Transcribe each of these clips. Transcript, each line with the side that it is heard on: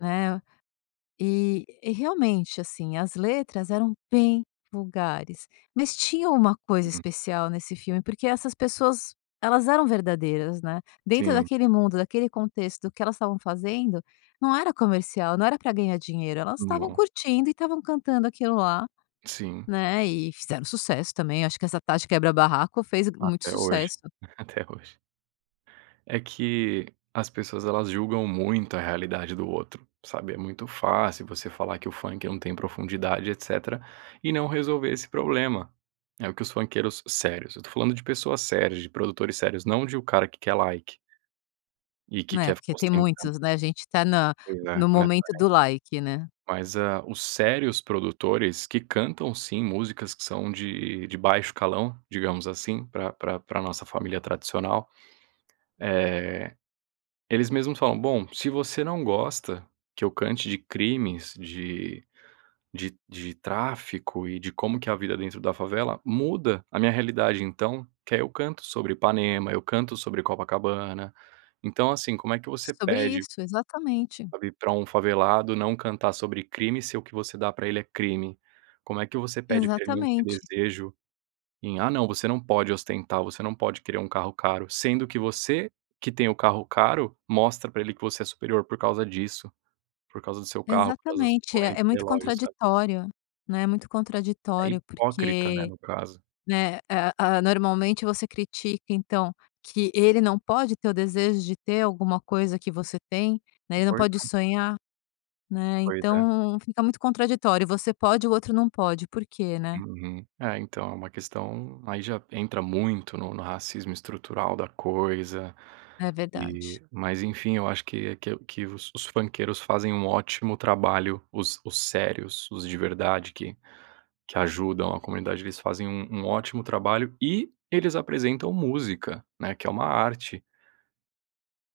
left: Né? E e realmente, assim, as letras eram bem vulgares, mas tinha uma coisa
right: Hum.
left: especial nesse filme porque essas pessoas, elas eram verdadeiras, né? Dentro
right: Sim.
left: daquele mundo, daquele contexto, o que elas estavam fazendo não era comercial, não era pra ganhar dinheiro. Elas estavam
right: No
left: curtindo e estavam cantando aquilo lá,
right: Sim.
left: né, e fizeram sucesso também. Acho que essa Tati Quebra Barraco fez muito
right: Até hoje,
left: sucesso.
right: até hoje. É que as pessoas elas julgam muito a realidade do outro, sabe? É muito fácil você falar que o funk não tem profundidade e etecétera, e não resolver esse problema. É o que os funkeiros sérios eu tô falando de pessoas sérias, de produtores sérios, não de o cara que quer like e que
left: Né?
right: quer ficar
left: Porque tem
right: ostentando.
left: muitos, né. A gente tá na
right: Pois é.
left: no
right: Não é por ai
left: momento do like, né.
right: Mas a os sérios produtores que cantam, sim, músicas que são de de baixo calão, digamos assim, pra pra pra nossa família tradicional, eh, eles mesmos falam: "Bom, se você não gosta que eu cante de crimes, de de de tráfico e de como que é a vida dentro da favela, muda a minha realidade então, que aí eu canto sobre Ipanema, eu canto sobre Copacabana". Então assim, como é que
left: É
right: você
left: sobre
right: pede
left: isso, exatamente.
right: pra vir pra um favelado não cantar sobre crime se o que você dá pra ele é crime? Como é que você pede pra ele não ter
left: Exatamente.
right: desejo em "Ah não, você não pode ostentar, você não pode querer um carro caro". Sendo que você que tem o carro caro, mostra pra ele que você é superior por causa disso, por causa do seu carro, por causa da sua
left: Exatamente. É
right: corrente,
left: é muito
right: relógio, sabe?
left: contraditório, né? Muito
right: É
left: contraditório
right: hipócrita, né,
left: porque,
right: no caso.
left: né, eh, ah, normalmente você critica, então, que ele não pode ter o desejo de ter alguma coisa que você tem, né? Ele não
right: Pois
left: pode
right: é.
left: sonhar, né?
right: Pois é.
left: Então fica muito contraditório, você pode, o outro não pode, por quê, né?
right: Uhum. É, então, é uma questão aí já entra muito no no racismo estrutural da coisa
left: É verdade.
right: e mas enfim. Eu acho que é o que que os os funkeiros fazem um ótimo trabalho, os os sérios, os de verdade que que ajudam a comunidade, eles fazem um um ótimo trabalho e eles apresentam música, né, que é uma arte.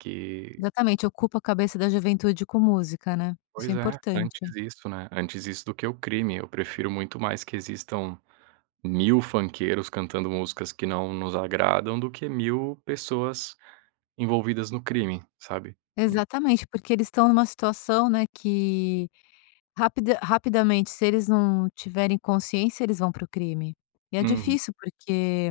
right: Que
left: Exatamente. Ocupa a cabeça da juventude com música, né? Isso é
right: Pois é,
left: importante.
right: antes isso, né? Antes isso do que o crime. Eu prefiro muito mais que existam 1.000 funkeiros cantando músicas que não nos agradam do que 1.000 pessoas envolvidas no crime, sabe? En
left: Exatamente. Porque eles estão numa situação, né, que rapida rapidamente se eles não tiverem consciência, eles vão para o crime. E é
right: Uhum.
left: difícil porque